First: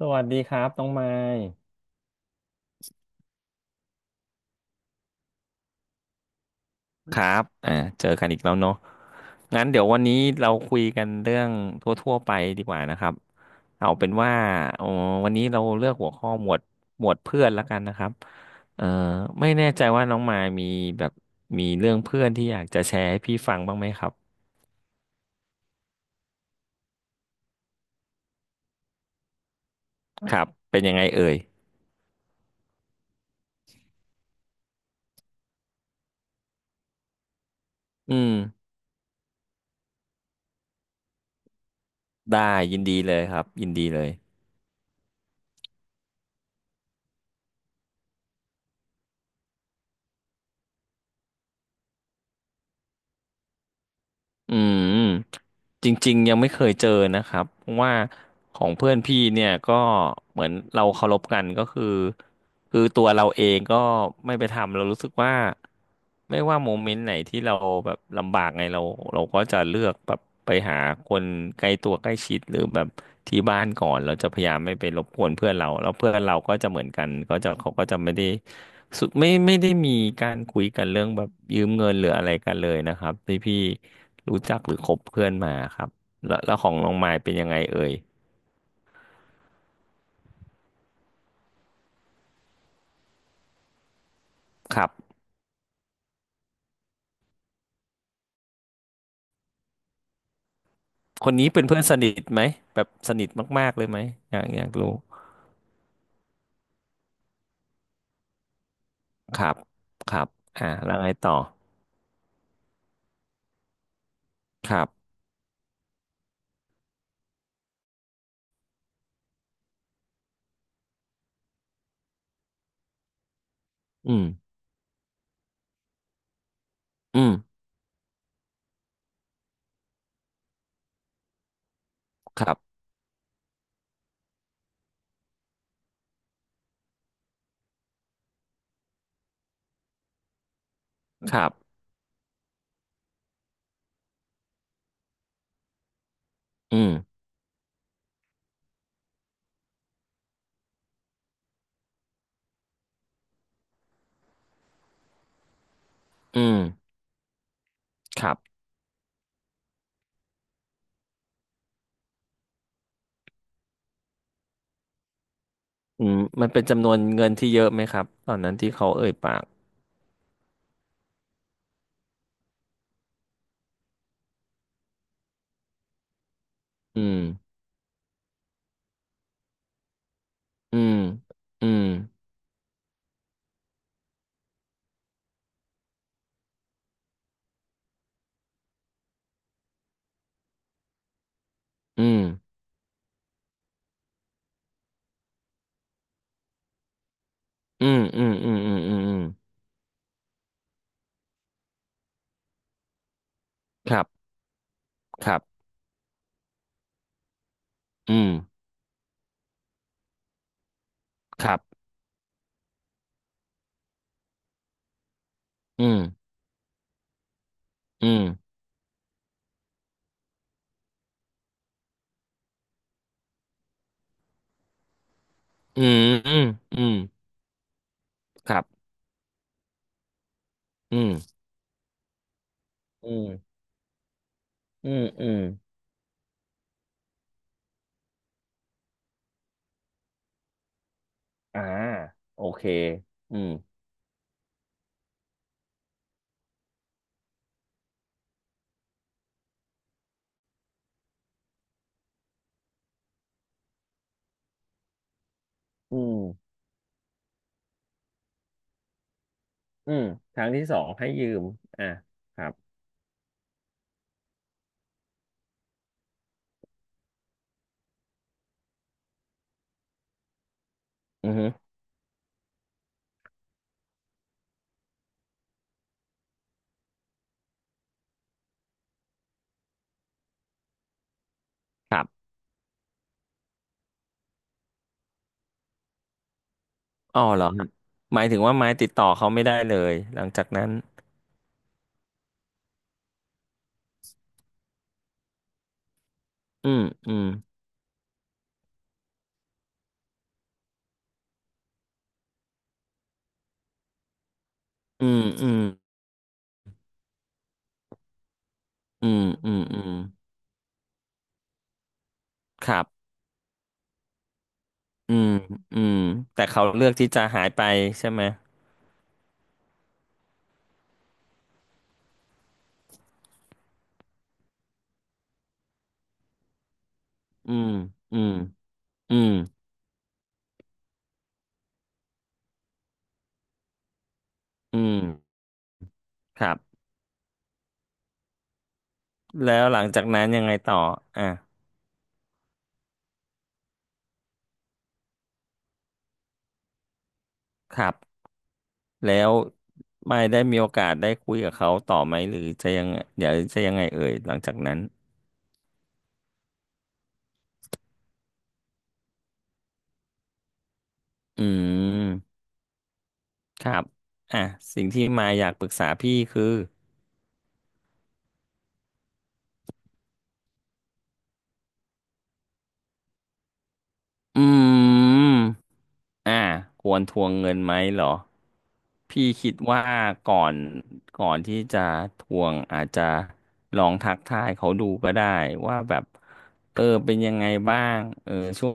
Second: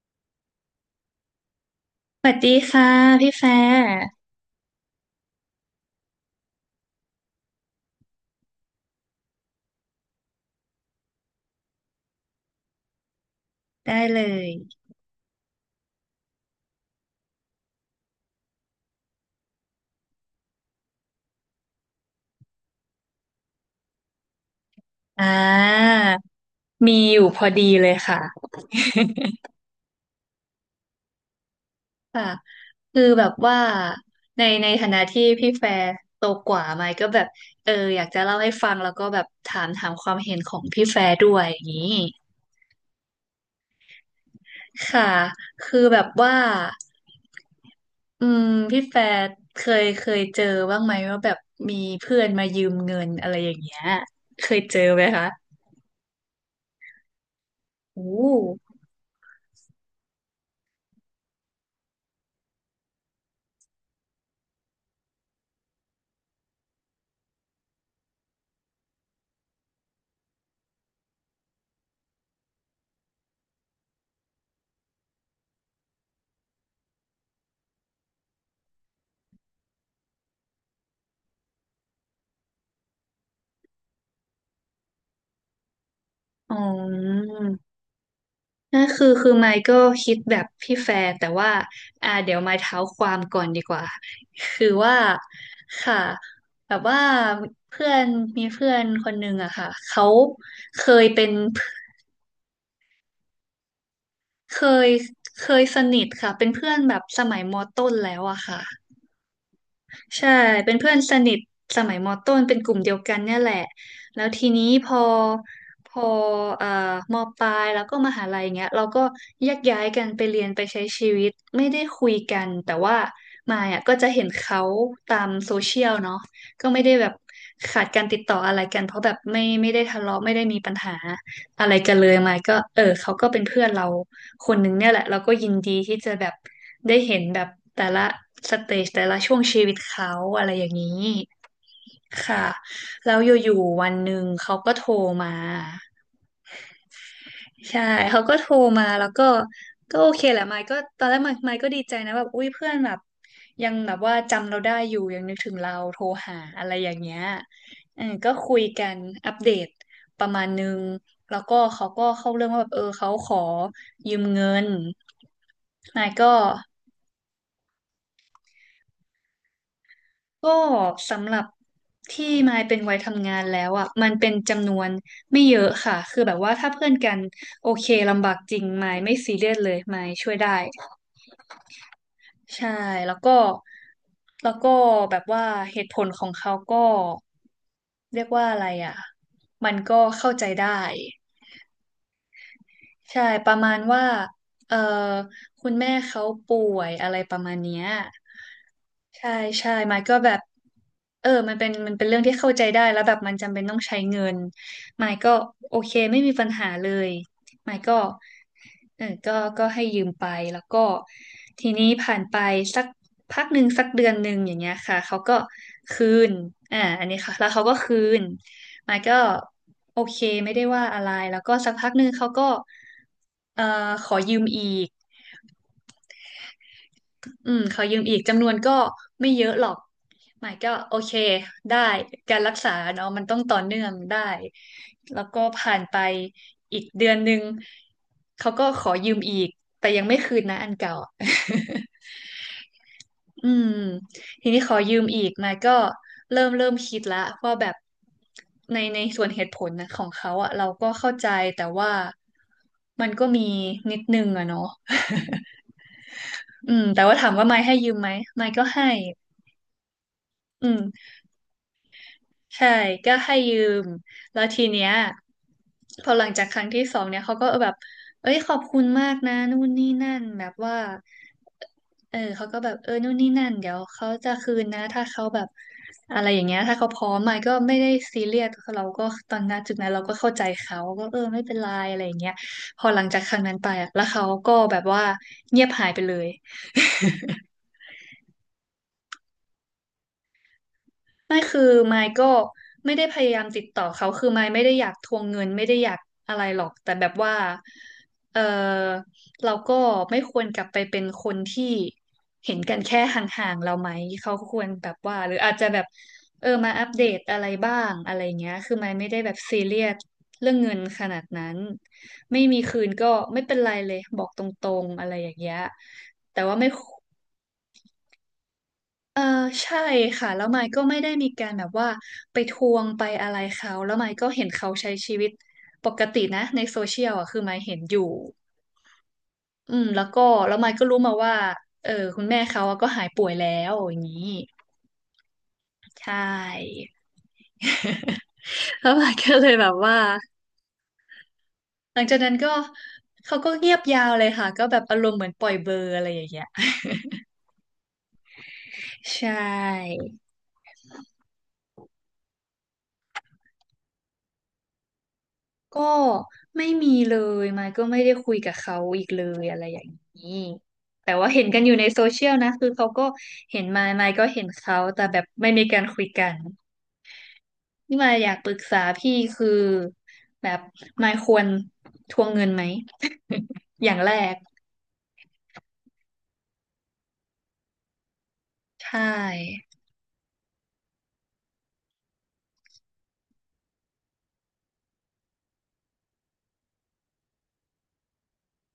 สวัสดีครับน้องไมค์สวัสดีค่ะพี่แฟร์ครับเจอกันอีกแล้วเนาะงั้นเดี๋ยววันนี้เราคุยกันเรื่องทั่วๆไปดีกว่านะครับเอาได้เป็นเลว่ายเอ่อวันนี้เราเลือกหัวข้อหมวดเพื่อนละกันนะครับเอ่อไม่แน่ใจว่าน้องมายมีแบบมีเรื่องเพื่อนที่อยากจะแชร์ให้พี่ฟังบ้างไหมครับอ่ามีอยู่พอดีเลยค่ะครับเป็นยังไงเอ่ยค่ะคือแบบว่าในฐานะที่พี่แฟร์โตกว่าไหมก็แบบเอออยากอืจะมเล่าให้ฟังแล้วก็แบบถามความเห็นของพี่แฟร์ด้วยอย่างนี้ได้ยินดีเลยครับยินดีเลยค่ะคือแบบว่าอืมพี่แฟร์เคยเจอบ้างไหมว่าแบบมีเพื่อนมายืมเงินอะไรอย่างเงี้ยเคอืยเจอม ไหมคะจริงๆยังไม่เคยเจอนะครับเพราะว่าโอ้ของเพื่อนพี่เนี่ยก็เหมือนเราเคารพกันก็คือคือตัวเราเองก็ไม่ไปทำเรารู้สึกว่าไม่ว่าโมเมนต์ไหนที่เราแบบลำบากไงเราเราก็จะเลือกแบบไปหาคนใกล้ตัวใกล้ชิดหรือแบบที่บ้านก่อนเราจะพยายามไม่ไปรบกวนเพื่อนเราแล้วเพื่อนเราก็จะเหมือนกันก็จะเขาก็จะไม่ได้ สุดไม่ได้มีการคุยกันเรื่องแบบยืมเงินหรืออะไรกันเลยนะครับที่พี่รู้จักหรือคบเพื่อนมาครับแล้วอ๋อ แล้วของน้องมายเป็นยังไงเอ่ยนั่นคือไมค์ก็คิดแบบพี่แฟร์แต่ว่าเดี๋ยวไมค์เท้าความก่อนดีกว่าคือครับว่าค่ะแบบว่าเพื่อนมีเพื่อนคนหนึ่งอะค่ะเขาเคยเป็คนนนี้เป็นเพื่อนสนิทไหมแบบสนิทมากๆเลยไหมอยากเคอยากยรู้สนิทค่ะเป็นเพื่อนแบบสมัยมต้นแล้วอะค่ะ ครับครับใช่อ่าเป็นเพื่แล้อวนไงสนิต่อทสมัยมต้นเป็นกลุ่มเดียวกันเนี่ยแหละแล้วทีนี้ครัพอบพอเอ่อมปลายแล้วก็มหาลัยเงี้ยเราก็แยกย้ายกันไปเรียนไปใช้ชีวิตไม่ได้คุยกันแต่ว่ามายอ่ะก็จะอืเห็มนเขาตามโซเชียลเนาะก็ไม่ได้แบบอืมขาดการติดต่ออะไรกันเพราะแบบไม่ได้ทะเลาะไม่ได้มีปัญหาอะไรกันเลยมายคก็รับเออเขาก็เป็นเพื่อนเรา คนหนึ่งเนี่ยแหละเราก็ยินดีที่จะแบบได้เห็นแบบแต่ละสเตจแต่ละช่วงชีวิตเขาอะไรอย่างนี้ครับค่ะแล้วอยู่ๆวันหนึ่งเขาก็โทรมา อืมใช่เขาก็โทรมาแล้วก็ก็โอเคแหละไมค์ก็ตอนแรกไมค์ก็ดีใจนะแบบอุ้ยเพื่อนแบบยังแบบว่าจำเราได้อยู่ยังนึกถึงเราโทรหาอือะไรมอย่างเงี้ยเออคก็รับคุยกันอัปเดตประมาณนึงแล้วก็เขาก็เข้าเรื่องว่าแบบเออเขาขอยืมเงินไมอืค์มก็มันเป็นจำนวนเงินที่เยอะไหมครับตอนนั้นที่เขาเอ่ยปากก็สำหรับที่ไมค์เป็นวัยทำงานแล้วอ่ะมันเป็นจำนวนไม่เยอะค่ะคือแบบว่าถ้าเพื่อนอืกันมโอเคลำบากจริงไมค์ไม่ซีเรียสเลยไมค์ช่วยได้ อืมอืมใช่แล้วก็แล้วก็แบบว่าเหตุผลของเขาก็เรียกว่าอะไรอ่ะมันก็เข้าใจได้อืมใช่ประมาณว่าเออคุณแม่เขาป่วยอะไรประมาณเนี้ย อืมอืมอืมอืมอืมอืม ใช่ใช่ไมค์ก็แบบเออมันเป็นเรื่องที่เข้าใจได้แล้วแบบมันจำเป็นต้องคใช้รัเงิบนไมค์คก็รับโอเคไม่มีปัญหาเลยไมค์ก็อืมเออก็ให้ยืมไปแล้วก็ครับทีนี้ผ่านไปสักพักหนึ่งสักเดือนหนึ่งอย่างเงี้ยค่ะเขาก็อืมคืนอันนี้ค่ะแล้วเขาก็คือืมนไมค์ก็โอเคไม่ได้ว่าอะไรแล้วก็สักพักหนึ่งเขาก็เอ่อขอยืมอีก อืมอืมอืมอืมขอยืมอีกจำนวคนรัก็บไม่เยอะหรอกหมายก็โออืเคมได้การรักษาเนาะอืมันต้องต่มอเนื่องได้อืมแล้วอืมก็ผ่านไปอีกเดือนหนึ่งเขาก็ขอยืมอีกแต่ยังไม่คืนนะอันเก่าอ่าโอเคอือืมม ทีนี้ขอยืมอีกมาก็เริ่มคิดละว่าแบบในส่วนเหตุผลนะของเขาอะเราก็เข้าใจแต่ว่ามันก็มีนิดนึงอะเนาะ อืมอืมแต่ว่าถามว่าไมาให้ยืมไหมไมก็ให้อืมทางที่อืสองม ให้ยืมอ่าครับใช่ก็ให้ยืมแล้วทีเนี้ยพอหลังจากครั้งที่สองเนี่ยเขาก็แบบเอ้ยขอบคุณมากนะนู่นนี่นั่นแบบว่าอือฮึเออเขาก็แบบเออนู่นนี่นั่นเดี๋ยวเขาจะคืนนะถ้าเขาแบบอะไรอย่างเงี้ยถ้าเขาพร้อมมาก็ไม่ได้ซีเรียสเราก็ตอนนั้นจุดนั้นเราก็เข้าใจเขาก็เออไม่เป็นไรคอะรัไรอย่างบเงี้ยพอหลังจากครั้งนั้นไปอะแล้วเขาก็แบบว่าเงียบหายไปเลย อ๋อเหรอครับหมายถึงว่าไม้ติดต่อเขาไม่ได้เลยหลังจากนั้นไม่คือไมค์ก็ไม่ได้พยายามติดต่อเขาคือไมค์ไม่ได้อยากทวงเงินไม่ได้อยากอะไรหรออืกมแต่แบอืบมว่าเออเราก็ไม่ควรกลับไปเป็นคนที่เห็นกันแค่ห่างๆเราไหมเขาควรแบบอืว่ามหรืออือาจมจะแบบเออมาอัปเดตอะไรบ้างอะไรเงี้ยคือไมค์ไม่อืได้มแบบอืซีมเรีอืยมสเรื่องเงินขนาดนั้นไม่มีคคืรันบก็ไม่เป็นไรเลยบอกตรงๆอะไรอือมย่างเงี้ยอืมแต่แต่ว่าเขาไม่ เลือกที่จะหายไปใช่ไหมเออใช่ค่ะแล้วไมค์ก็ไม่ได้มีการแบบว่าไปทวงไปอะไรเขาแล้วไมค์ก็เห็นเขาใช้ชีวิตปกตินะในโซเชียลอ่ะคือไมอืค์มเห็นอยู่อืมอืมอืมแล้วก็แล้วไมค์ก็รู้มาว่าเออคุณแม่เขาอะก็หายป่วยแล้วอย่างนี้อืมใชครั่ บ แล้วไมค์ก็เลแล้ยวแบบหลังว่าจากนั้นยังไงต่ออ่ะหลังจากนั้นก็เขาก็เงียบยาวเลยค่ะก็แบบอารมณ์เหมือนปล่อยเบอร์อะไรอย่างเงี้ย ครับ แล้ใชว่ ไม่ได้มีโอกาสได้คุยกับเขาต่อไหมหรือจะยังเดี๋ยวจะยังไงเอ่ยหลังจากนั้นก็ไม่มีเลยมายก็ไม่ได้คุยกับเขาอีกเลยอะไรอย่างนี้แต่ว่าอืเห็นกันอยู่ในโซเชียลมนะคือเขาก็เห็คนรัมาบยก็อ่ะเห็นเขาสิ่งแต่ที่แบบมาอไม่ยากมีปรึกการษาคุยพี่กันคือนี่มายอยากปรึกษาพี่คือแบบมายควรทวงเงินไหม อย่างแรกอืมอ่ะควรทวงเงินไหมเหรอใชพี่คิด่ว่าก่อนก่อนที่จะทวงอาจจะลองทักทายเขาดูก็ได้ว่าแบบเออเป็นยังไงบ้างเออช่วง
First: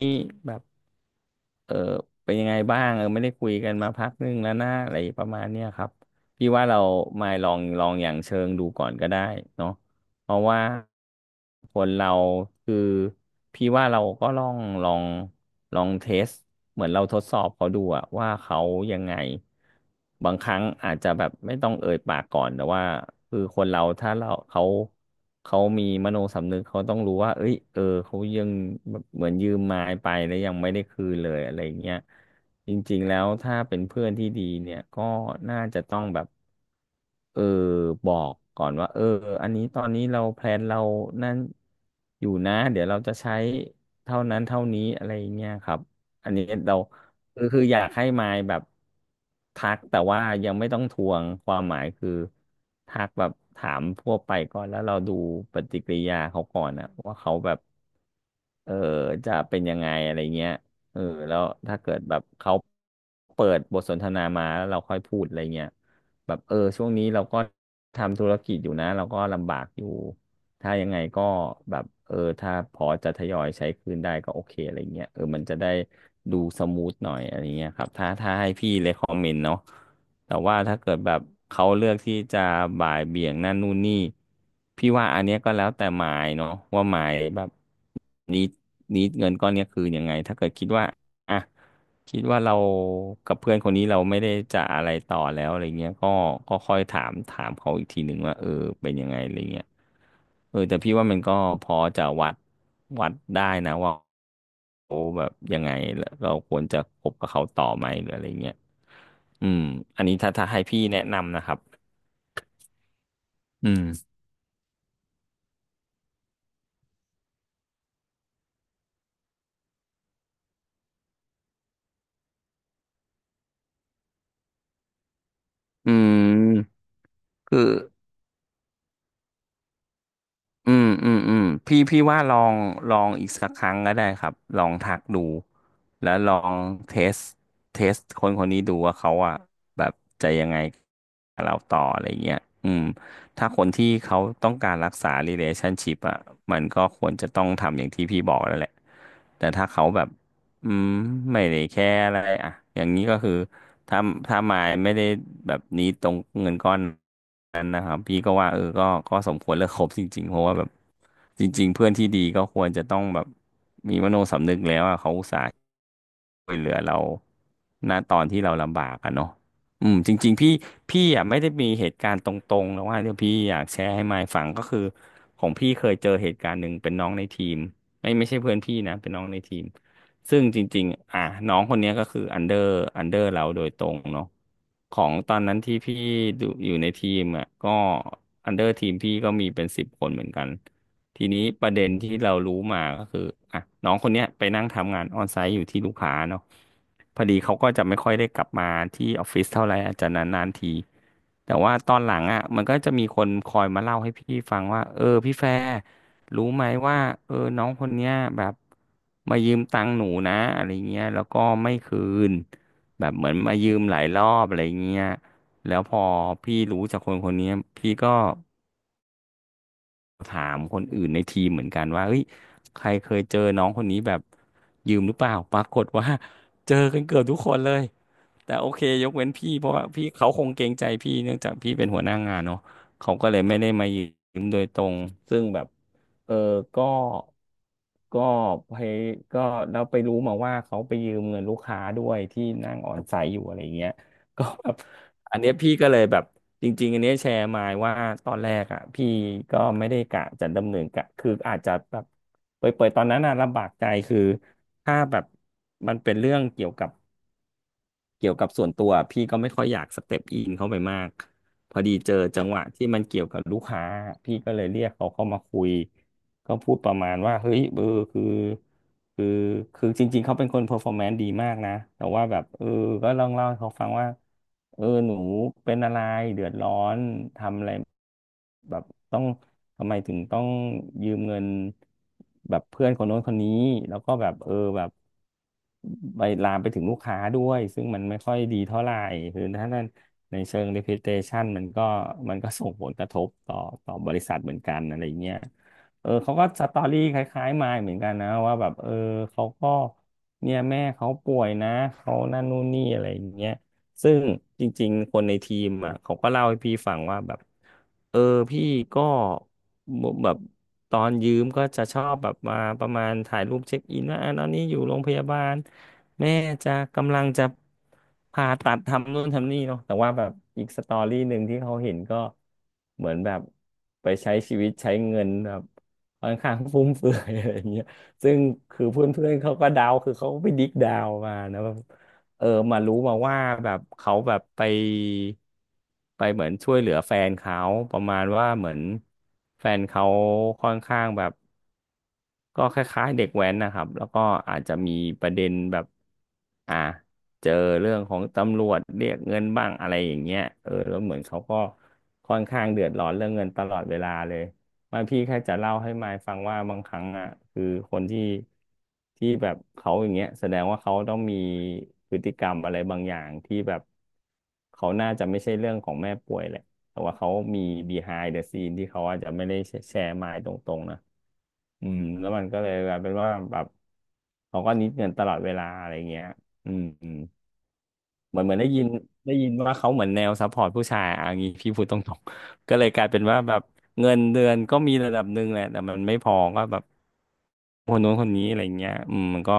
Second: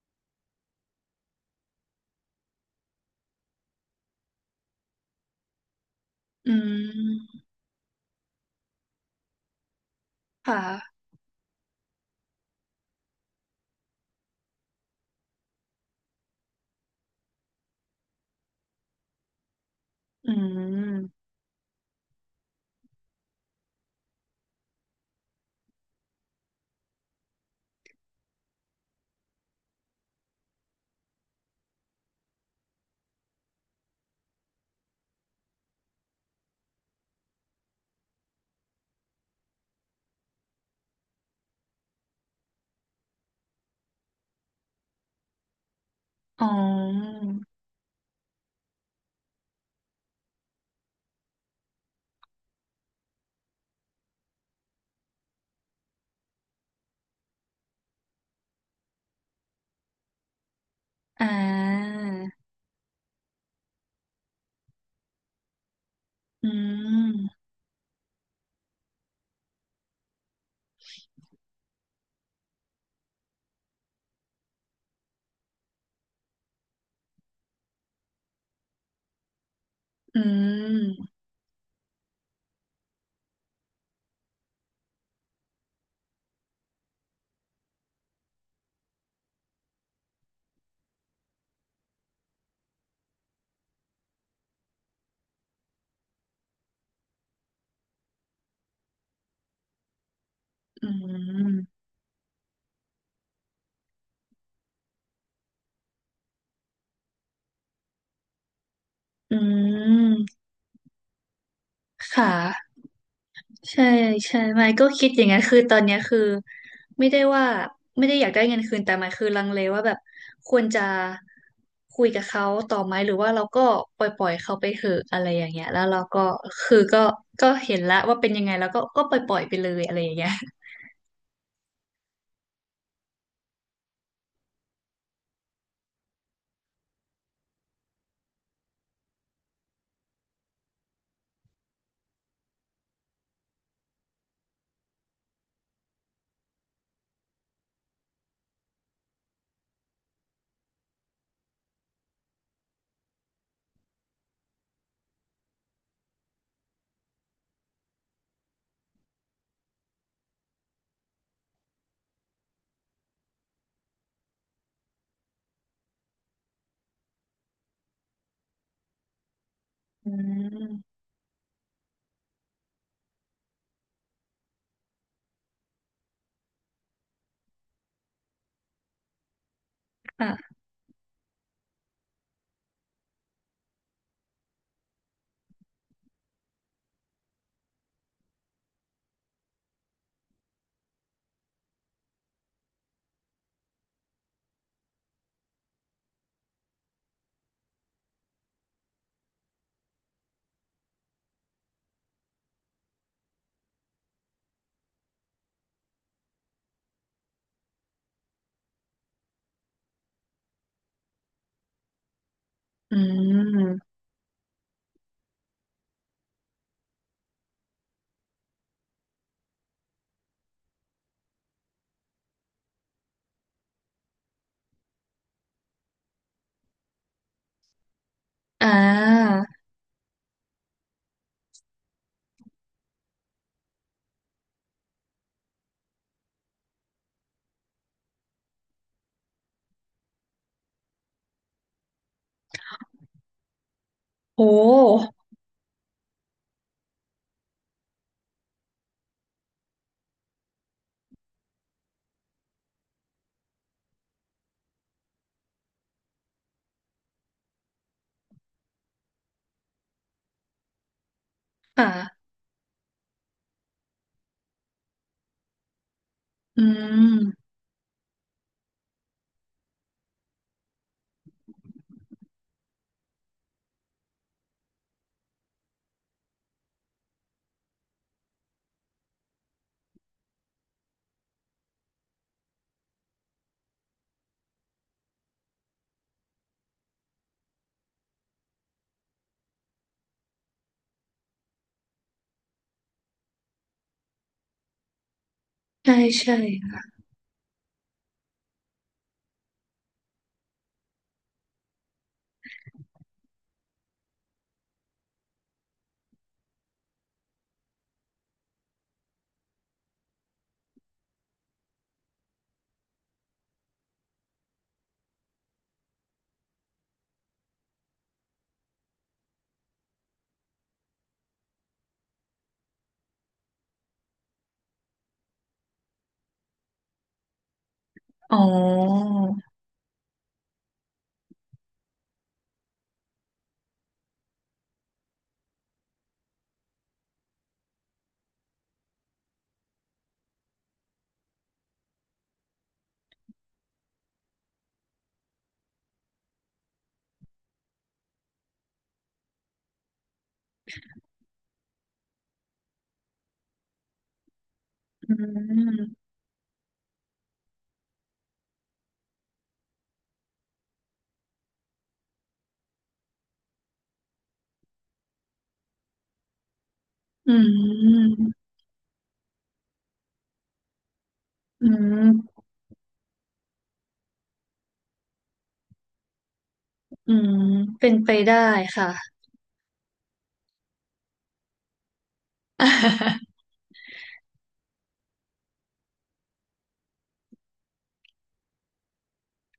นี้แบบ เออเป็นยังไงบ้างเออไม่ได้คุยกันมาพักนึงแล้วนะอะไรประมาณเนี้ยครับพี่อืว่าเรามามลองอย่างเชิงดูก่อนก็ได้เนาะ เพราะคว่า่ะคนเราคือพี่ว่าเราก็ลองลองเทสเหมือนเราทดสอบเขาดูอะว่าเขายังไงอืบางครั้งอาจจะแบมบไม่ต้องเอ่ยปากก่อนแต่ว่าคือคนเราถ้าเราเขามีมโนสำนึกเขาต้องรู้ว่าเอ้ยเออเขายังแบบเหมือนยืมมาไปแล้วยังไม่ได้คืนเลยอะไรเงี้ย จริงๆแล้วถ้าเป็นเพื่อนที่ดีเนี่ยก็น่าจะต้องแบบเออบอกก่อนว่าเอออันนี้ตอนนี้เราแพลนเรานั่นอยู่นะเดี๋ยวเราจะใช้เท่านั้นเท่านี้อะไรเงี้ยครับอันอ๋นี้อเราคืออยากให้มายแบบทักแต่ว่ายังไม่ต้องทวงความหมายคือทักแบบถามทั่วไปก่อนแล้วเราดูปฏิกิริยาเขาก่อนนะว่าเขาแบบเออจะเป็นยังไงอะไรเงี้ย เอออ่แล้วถ้าาเกิดแบบเขาเปิดบทสนทนามาแล้วเราค่อยพูดอะไรเงี้ยแบบอืเออช่วงนี้มเราก็ทำธุรกิจอยู่นะเราก็ลำบากอยู่ถ้ายังไงก็แบบเออถ้าพอจะทยอยใช้คืนได้ก็โอเคอะไรเงี้ยเออมันจะได้ดูสมูทหน่อยอะไรเงี้ยครับถ้าให้พี่เลคอมเมนต์เนาะอืแต่ว่าถ้าเกิดมแบบเขาเลือกที่จะบ่ายเบี่ยงนั่นนู่นนี่พี่ว่าอันเนี้ยก็แล้วแต่หมายเนาะว่าหมายแบบ นี้นี้เงินก้อนเนี้ยคือยังไงถ้าเกิดคิดว่าอ่ะคิดว่าเรากับเพื่อนคนนี้เราไม่ได้จะอะไรต่อแล้วอะไรเงี้ยก็ก็ค่อยถามเขาอีกทีหนึ่งว่าเออเป็นยังไงอะไรเงี้ยเออแต่อืพี่ว่ามันก็พมอจะวัดวัดได้นะว่าแบบยังไงแล้วเราควรจะคบกับเขาต่อไหมหรืออะไรเงี้ยอือืมอันนี้ถ้ามถ้าให้พี่แนะนำนะครับค่ะ อืใช่มใช่ไม่ก็คิดอย่างนั้นคือตอนเนี้ยคือไม่ได้ว่าไม่ได้อยากได้เงินคืนแต่หมายคือลังเลว่าแบบควรจะคุยกับเขาต่อไหมหรือว่าเราก็ปล่อยเขาไปเถอะอะไรอย่างเงี้ยแล้วอืเราก็คือมก็คือ เห็นแล้วว่าเป็นยังไงแล้วก็ปล่อยไปเลยอะไรอย่างเงี้ยอืมอืมอืมพี่ว่าลองลองอีกสักครั้งก็ได้ครับลองทักดูแล้วลองเทสเทสคนคนนี้ดูว่าเขาอ่ะแบบจะยังไงกับเราต่ออะไรเงี้ยอืมถ้าคนที่เขาต้องการรักษา relationship อ่ะมันก็ควรจะต้องทำอย่างที่พี่บอกแล้วแหละแต่ถ้าเขาแบบอืมไม่ได้แค่อะไรอ่ะอย่างนี้ก็คือถ้าถ้ามายไม่ได้แบบนี้ตรงเงินก้อน นั้นนะครับพี่ก็ว่าเออก็สมควรเลิก คบจริงๆเพราะว่าแบบจริงๆเพื่อนที่ดีก็ควรจะต้องแบบมีมโนสำนึกแล้วอ่ะเขาอุตส่าห์ช่วยเหลือเราณตอนที่เราลำบากอะเนาะอืมอืจริงๆพี่มพี่อ่ะไม่ได้มีเหตุการณ์ตรงๆแล้วว่าเดี๋ยวพี่อยากแชร์ให้มายฟังก็คือของพี่เคยเจอเหตุการณ์หนึ่งเป็นน้องในทีมไม่ใช่เพื่อนพี่นะเป็นน้องในทีม ซึ่งค่ะจริงๆอ่ะน้องคนเนี้ยก็คืออันเดอร์เราโดยตรงเนาะของตอนนั้นที่พี่ดูอยู่ในทีมอ่ะก็อันเดอร์ทีมพี่ก็มีเป็นสิบคนเหมือนกันทีนี้ประเด็นที่เรารู้มาก็คืออ่ะน้องคนเนี้ยไปนั่งทำงานออนไซต์อยู่ที่ลูกค้าเนาะพอดีเขาก็จะไม่ค่อยได้กลับมาที่ออฟฟิศเท่าไหร่อาจจะนานๆทีแต่ว่าตอนหลังอ่ะมันก็จะมีคนคอยมาเล่าให้พี่ฟังว่าเออพี่แฟร์ รู้ไหมว่าเออน้องคนเนี้ยแบบมายืมตังค์หนูนะอะไรเงี้ยแล้วก็ไม่คืนอืแบบเหมือนมายืมมหลายรอบอะไรเงี้ยแล้วพอพี่รู้จากคนเนี้ยพี่ก็ ถามคนอื่นในทีมเหมือนกันว่าเฮ้ยใครเคยเจอน้องคนนี้แบบยืมหรือเปล่าปรากฏว่า เจอกันเกือบทุกคนเลยแต่โออ่เคยกเว้นาพี่เพราะว่าพี่เขาคงเกรงใจพี่เนื่องจากพี่เป็นหัวหน้างานเนาะเขาก็เลยไม่ได้มายืมโดยตรงซึ่งแบบเออก็ก็ไปก็เราไปรู้มาว่าเขาไปยืมเงินลูกค้าด้วยที่นั่งอ่อนใสอยู่อะไรเงี้ย โก็แบบหอันเนี้ยพี่ก็เลยแบบจริงๆอันเนี้ยแชร์มาว่าตอนแรกอ่ะพี่ก็ไม่ได้กะจะดำเนินกะคืออาจจะแบบเปิดๆตอนนั้นน่ะลำบากใจคือถ้าแบบมันเป็นเรื่องเกี่ยวกับส่วนตัวพี่ก็ไม่ค่อยอยากสเต็ปอินเข้าไปมากพคอดีเจอ่ะจังหวะที่มันเกี่ยวกับลูกค้าพี่ก็เลยเรียกเขาเข้ามาคุย ก็อืพูดประมาณว่ามเฮ้ยเออคือคือคือจริงๆเขาเป็นคนเพอร์ฟอร์แมนซ์ดีมากนะแต่ว่าแบบเออก็ลองเล่าให้เขาฟังว่าเออหนูเป็นอะไรเดือดร้อนทำอะไรแบบต้องทำไมถึงต้องยืมเงินแบบเพื่อนคนโน้นคนนี้แล้วก็แบบเออแบบไปลามไปถึงลูกค้าด้วยซึ่งมันไม่ค่อยดีเท่าไหร่คือถ้านั้นในเชิง reputation มันก็ส่งผลกระทบต่อต่อบริษัทเหมือนกันอะไรเงี้ย ใช่เออเขาใช่ก็สตอรี่คล้ายๆมายเหมือนกันนะว่าแบบเออเขาก็เนี่ยแม่เขาป่วยนะเขานั่นนู่นนี่อะไรอย่างเงี้ยซึ่งจริงๆคนในทีมอ่ะเขาก็เล่าให้พี่ฟังว่าแบบเออพี่ก็แบบตอนยืมก็จะชอบแบบมาประมาณถ่ายรูปเช็คอินว่าอ่ะตอนนี้อยู่โรงพยาบาลแม่จะกำลังจะผ่าตัดทำนู่นทำนี่เนาะแต่ว่าแบบอีกสตอรี่หนึ่งที่เขาเห็นก็เหมือนแบบไปใช้ชีวิตใช้เงินแบบ ค่อนข้างฟุ่มเฟือย อะไรอย่างเงี้ยซึ่อ๋องคือเพื่อนๆเขาก็เดาคือเขาก็ไปดิกเดาวมานะแบเออมารู้มาว่าแบบเขาแบบไปเหมือนช่วยเหลือแฟนเขาประมาณว่าเหมือนแฟนเขาค่อนข้างแบบ ก็คล้ายๆเด็กแว้นนะครับแล้วก็อาจจะมีประเด็นแบบอ่าเจอเรื่องของตำรวจเรียกเงินบ้างอะไรอย่างเงี้ยเออแล้วเหมือนเขาก็ค่อนข้างเดือดร้อนเรื่องเงินตลอดเวลาเลยมายอืพี่แค่จะเล่าให้มมายฟังว่าบางครั้งอ่ะคือคนที่แบบเขาอย่างเงี้ยแสดงว่าเขาต้องมีพฤติกรรมอะไรบางอย่างที่แบบเขาน่าจะไม่ใช่เรื่องของแม่ป่วยแหละแต่ว่าเขาอืมี ม behind the scene ที่เขาอาจจะไม่ได้แชร์มายตรงๆนะ อือืมแล้วมัม นก็เลยกลายเป็นว่าแบบเขาก็นิดเงินตลอดเวลาอะไรเงี้ยอืมอือืมมเป็นไปได้เหมือนได้ยิค่ะ นได้ยินว่าเขาเหมือนแนวซัพพอร์ตผู้ชายอ่ะอย่างงี้พี่พูดตรงๆ ก็เลยกลายเป็นว่า แบบเงินเดือนก็มีระดับหนึ่งแหละแต่มันไม่พอก็แบบคนนู้นคนนี้อะไรเงี้ยอืมมันก็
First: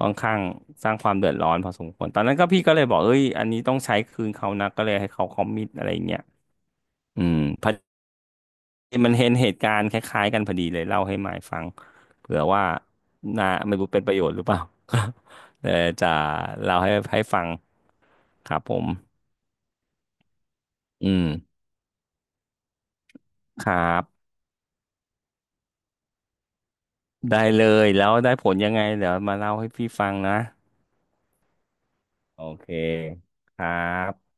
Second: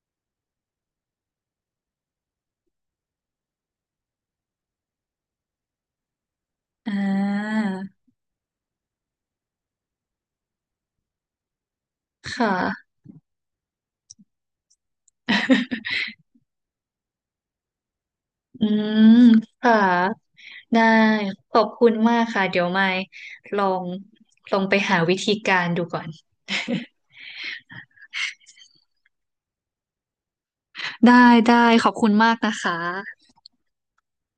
ค่อนข้างสร้างความเดือดร้อนพอสมควรตอนนั้นก็พี่ก็เลยบอกเอ้ยอันนี้ต้องใช้คืนเขานะก็เลยให้เขาคอมมิตอะไรเงี้ยอ่อืม ามันเห็นเหตุการณ์คล้ายๆกันพอดีเลยเล่าให้มายฟังเผื่อค่ะ ว่านาไม่รู้เป็นประโยชน์หรือเปล่า เดี๋ยว จะเล่าให้ให้ฟังครับอืผมมค่ะได้อืมขอบคุณมากค่ะเดี๋ยวไม่ลคอรังบไปหาวิธีการดูก่อนได้เลยแล้วได้ผลยังไงเดี๋ยวมาเล่าให้พี่ฟังนะได้ได้ขอบคุณมากโอนะเคคะครับ